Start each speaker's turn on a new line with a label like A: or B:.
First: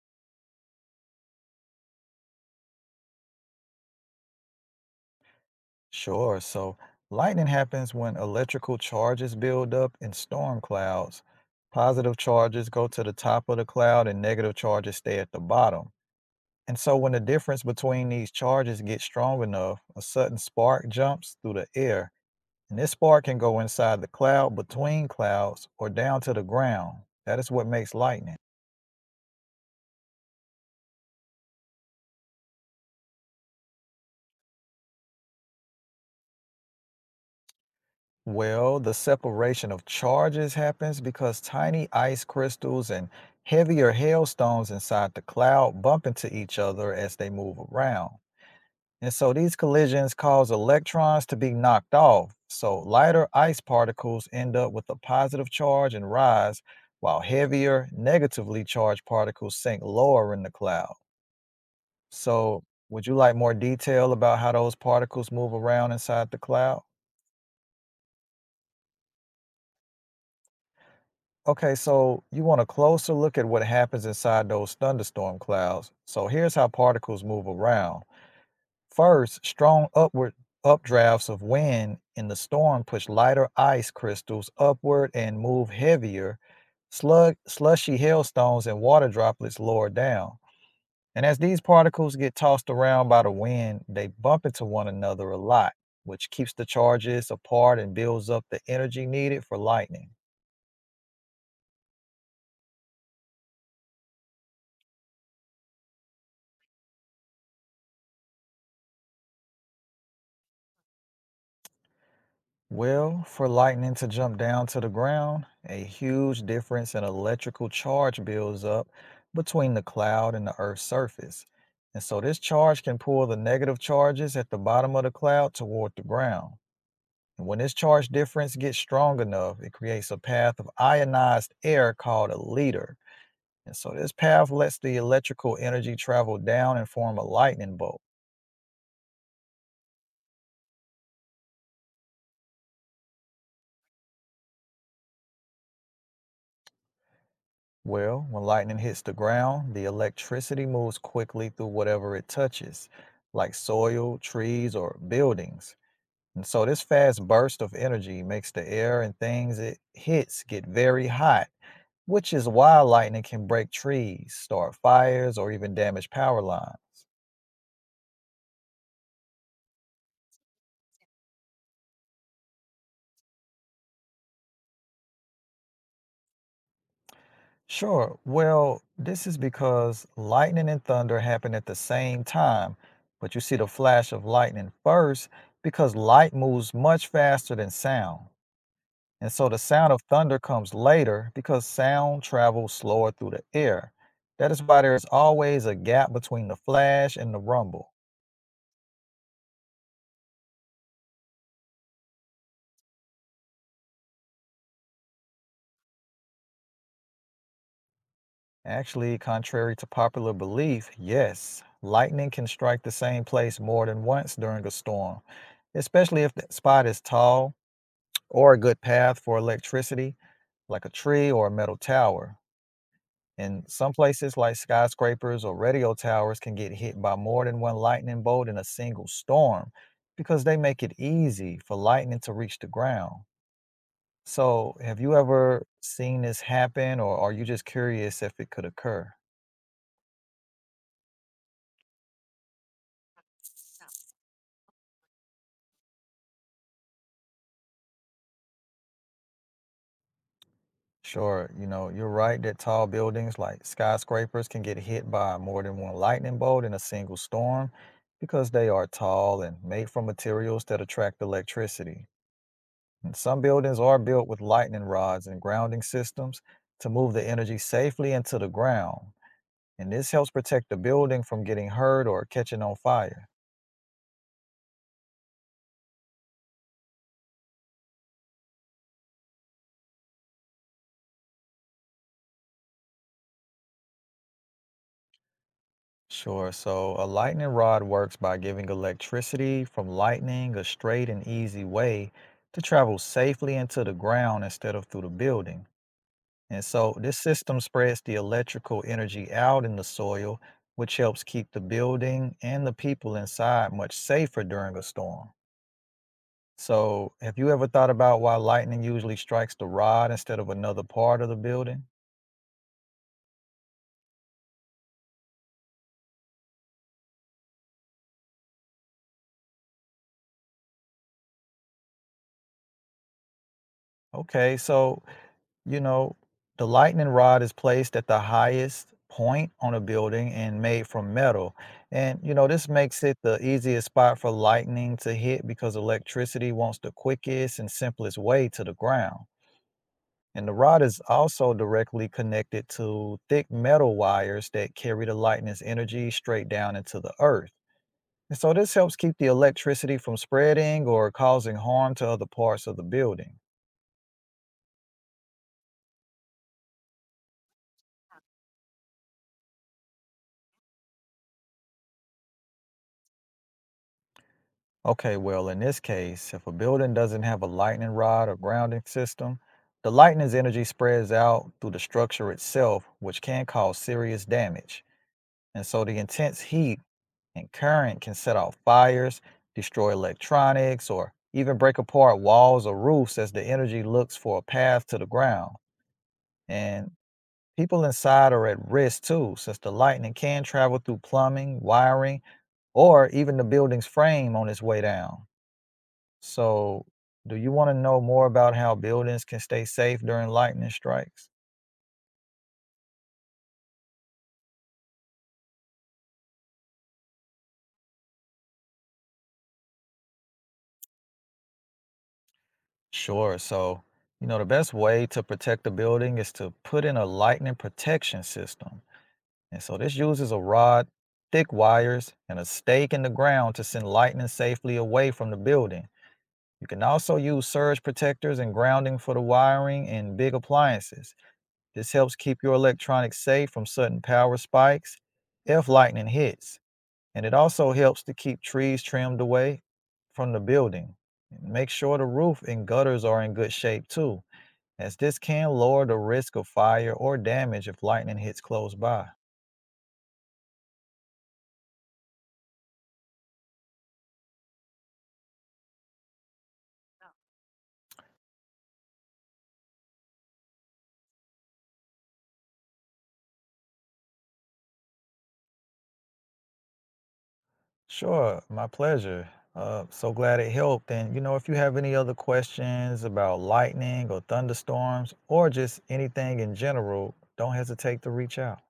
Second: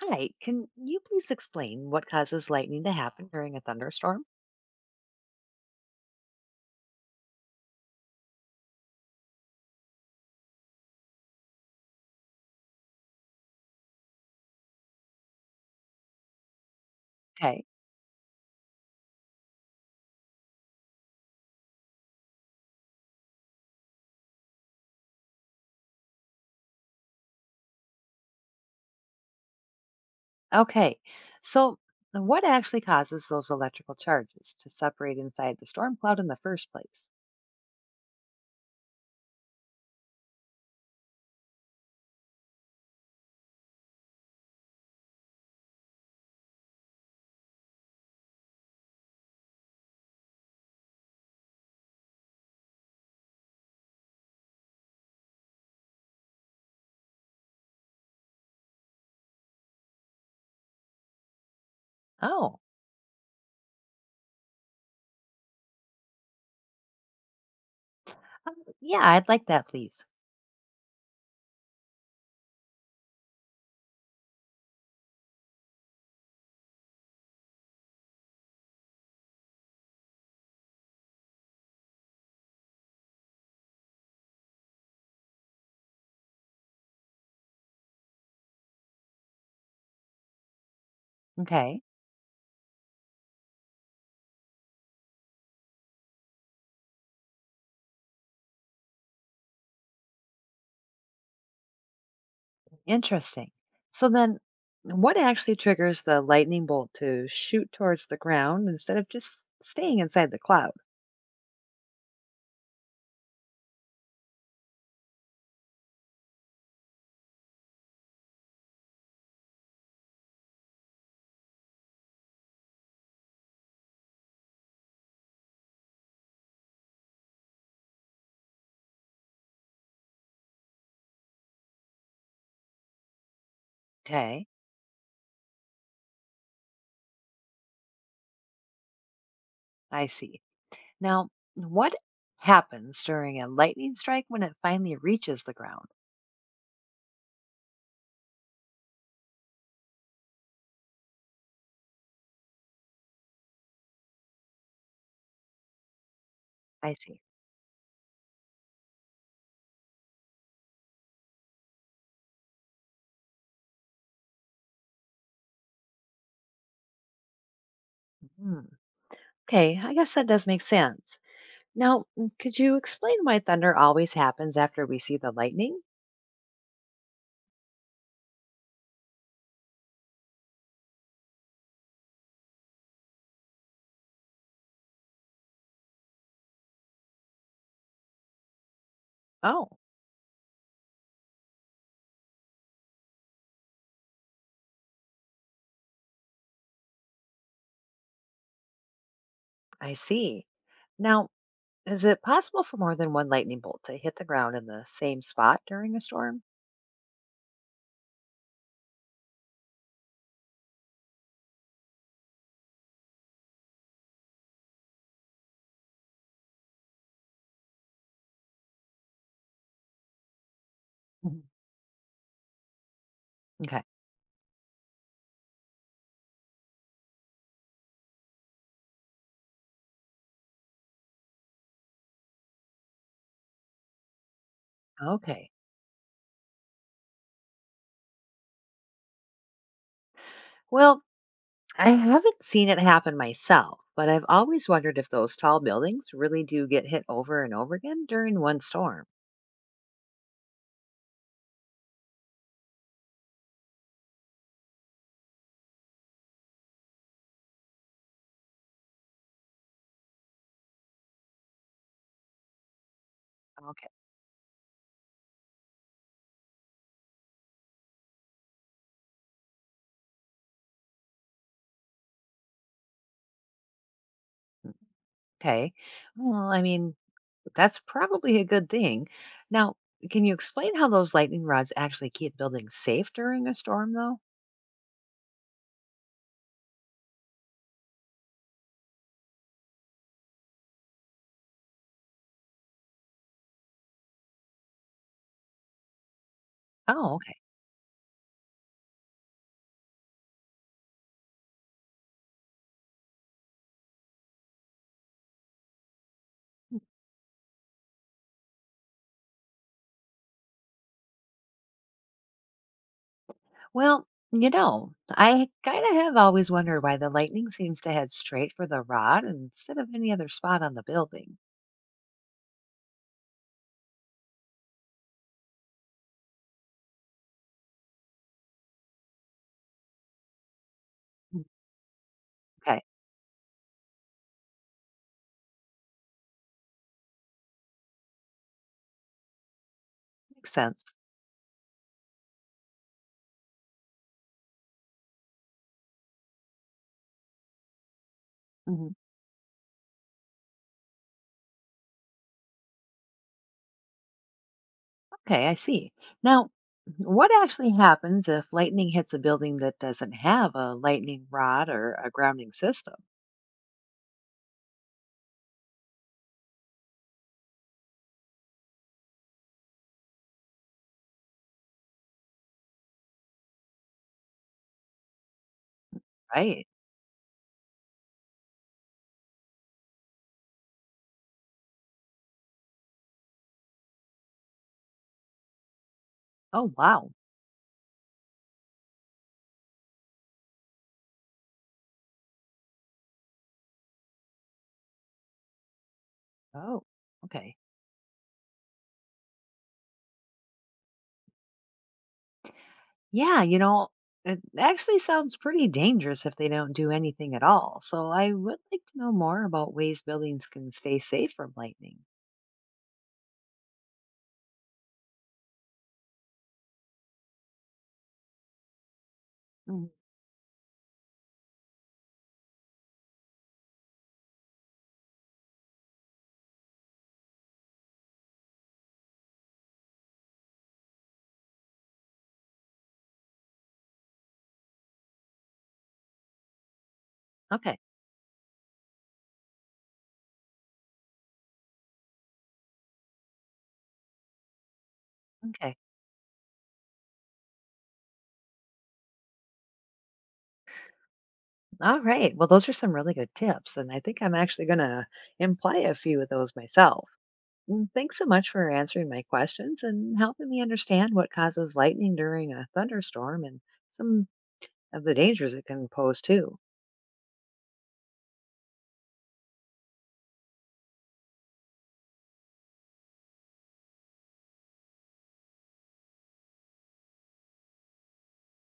A: Hi, can you please explain what causes lightning to happen during a thunderstorm?
B: Sure. So lightning happens when electrical charges build up in storm clouds. Positive charges go to the top of the cloud and negative charges stay at the bottom. And so when the difference
A: Okay.
B: between these charges gets strong enough, a sudden spark jumps through the air. And this spark can go inside the cloud, between clouds, or down to the ground. That is what makes lightning.
A: Okay. So, what actually causes those electrical charges to separate inside the storm cloud in the first place?
B: Well, the separation of charges happens because tiny ice crystals and heavier hailstones inside the cloud bump into each other as they move around. And so these collisions cause electrons to be knocked off. So lighter ice particles end up with a positive charge and rise, while heavier, negatively charged particles sink lower in the cloud.
A: Oh,
B: So, would you like more detail about how those particles move around inside the cloud?
A: um, yeah, I'd like that, please.
B: Okay, so you want a closer look at what happens inside those thunderstorm clouds. So here's how particles move around. First, strong upward updrafts of wind in the storm push lighter ice crystals upward and move heavier. Slushy hailstones and water droplets lower down. And as these
A: Okay.
B: particles get tossed around by the wind, they bump into one another a lot, which keeps the charges apart and builds up the energy needed for lightning.
A: Interesting. So then what actually triggers the lightning bolt to shoot towards the ground instead of just staying inside the cloud?
B: Well, for lightning to jump down to the ground, a huge difference in electrical charge builds up between the cloud and the Earth's surface. And so this charge can pull the negative charges at the bottom of the cloud toward the ground. And when this charge difference gets strong enough, it creates a path of ionized air called a leader. And so this
A: Okay.
B: path lets the electrical energy travel down and form a lightning bolt.
A: I see. Now, what happens during a lightning strike when it finally reaches the ground?
B: Well, when lightning hits the ground, the electricity moves quickly through whatever it touches, like soil, trees, or buildings. And so this
A: I see.
B: fast burst of energy makes the air and things it hits get very hot, which is why lightning can break trees, start fires, or even damage power lines.
A: Hmm. Okay, I guess that does make sense. Now, could you explain why thunder always happens after we see the lightning?
B: Sure, well, this is because lightning and thunder happen at the same time, but you see the flash of lightning first because light moves much faster than sound. And so the
A: Oh,
B: sound of thunder comes later because sound travels slower through the air. That is why there is always a gap between the flash and the rumble.
A: I see. Now, is it possible for more than one lightning bolt to hit the ground in the same spot during a storm?
B: Actually, contrary to popular belief, yes, lightning can strike the same place more than once during a storm, especially if the spot is tall or a good path for electricity, like a tree
A: Mhm.
B: or a metal tower. And
A: Okay.
B: some places like skyscrapers or radio towers can get hit by more than one lightning bolt in a single storm because they make it easy for lightning to reach the ground. So, have you
A: Okay.
B: ever seen this happen, or are you just curious if it could occur?
A: Well, I haven't seen it happen myself, but I've always wondered if those tall buildings really do get hit over and over again during one storm.
B: Sure, you know, you're right that tall buildings like skyscrapers can get hit by more than one lightning bolt in a single storm because they are tall and made from materials that attract electricity. And some buildings
A: Okay.
B: are built with lightning rods and grounding systems to move the energy safely into the ground. And this helps protect the building from getting hurt or catching on fire.
A: Okay. Well, I mean, That's probably a good thing. Now, can you explain how those lightning rods actually keep buildings safe during a storm, though?
B: Sure, so a lightning rod works by giving electricity from lightning a straight and easy way to travel safely into the ground instead of through the building. And so
A: Oh,
B: this
A: okay.
B: system spreads the electrical energy out in the soil, which helps keep the building and the people inside much safer during a storm. So, have you ever thought about why lightning usually strikes the rod instead of another part of the building?
A: Well, I kind of have always wondered why the lightning seems to head straight for the rod instead of any other spot on the building.
B: Okay, so, you know, the lightning rod is placed at the highest point on a building and made from
A: Mm,
B: metal. And, you know, this
A: Okay,
B: makes it the easiest spot for lightning to hit because electricity wants the quickest and simplest way to the ground. And
A: makes
B: the rod
A: sense.
B: is also directly connected to thick metal wires that carry the lightning's energy straight down into the earth. And so this helps
A: Mhm.
B: keep the electricity from spreading or causing harm to other parts of the building.
A: Okay, I see. Now, what actually happens if lightning hits a building that doesn't have a lightning rod or a grounding system,
B: Okay, well, in this case, if a building doesn't have a lightning rod or grounding system, the lightning's energy spreads out through the structure itself, which can cause serious damage. And so the intense
A: right?
B: heat and current can set off fires, destroy electronics, or even break apart walls or roofs as the energy looks for a path to the ground.
A: Oh,
B: And
A: wow.
B: people inside are at risk too, since the lightning can travel through plumbing, wiring, or even the building's frame on its way down.
A: Oh,
B: So, do you
A: okay.
B: want to know more about how buildings can stay safe during lightning strikes?
A: Yeah, it actually sounds pretty dangerous if they don't do anything at all. So I would like to know more about ways buildings can stay safe from lightning.
B: Sure. So, you know, the best way to protect the building is to put in a lightning protection system. And so,
A: Mm,
B: this uses a rod, thick wires, and a stake in the ground to send lightning safely away from the building. You can also use surge protectors and grounding for the wiring in big appliances. This helps keep your electronics safe from sudden power spikes if lightning hits. And it also
A: Okay.
B: helps to keep trees trimmed away from the building. Make sure the roof and gutters are in good shape too, as this can
A: Okay.
B: lower the risk of fire or damage if lightning hits close by.
A: All right. Well, those are some really good tips. And I think I'm actually going to imply a few of those myself. Thanks so much for answering my questions and helping me understand what causes lightning during a thunderstorm and some of the dangers it can pose, too.
B: Sure, my pleasure. So glad it helped. And you know, if you have any other questions about lightning or thunderstorms or just anything in general, don't hesitate to reach out.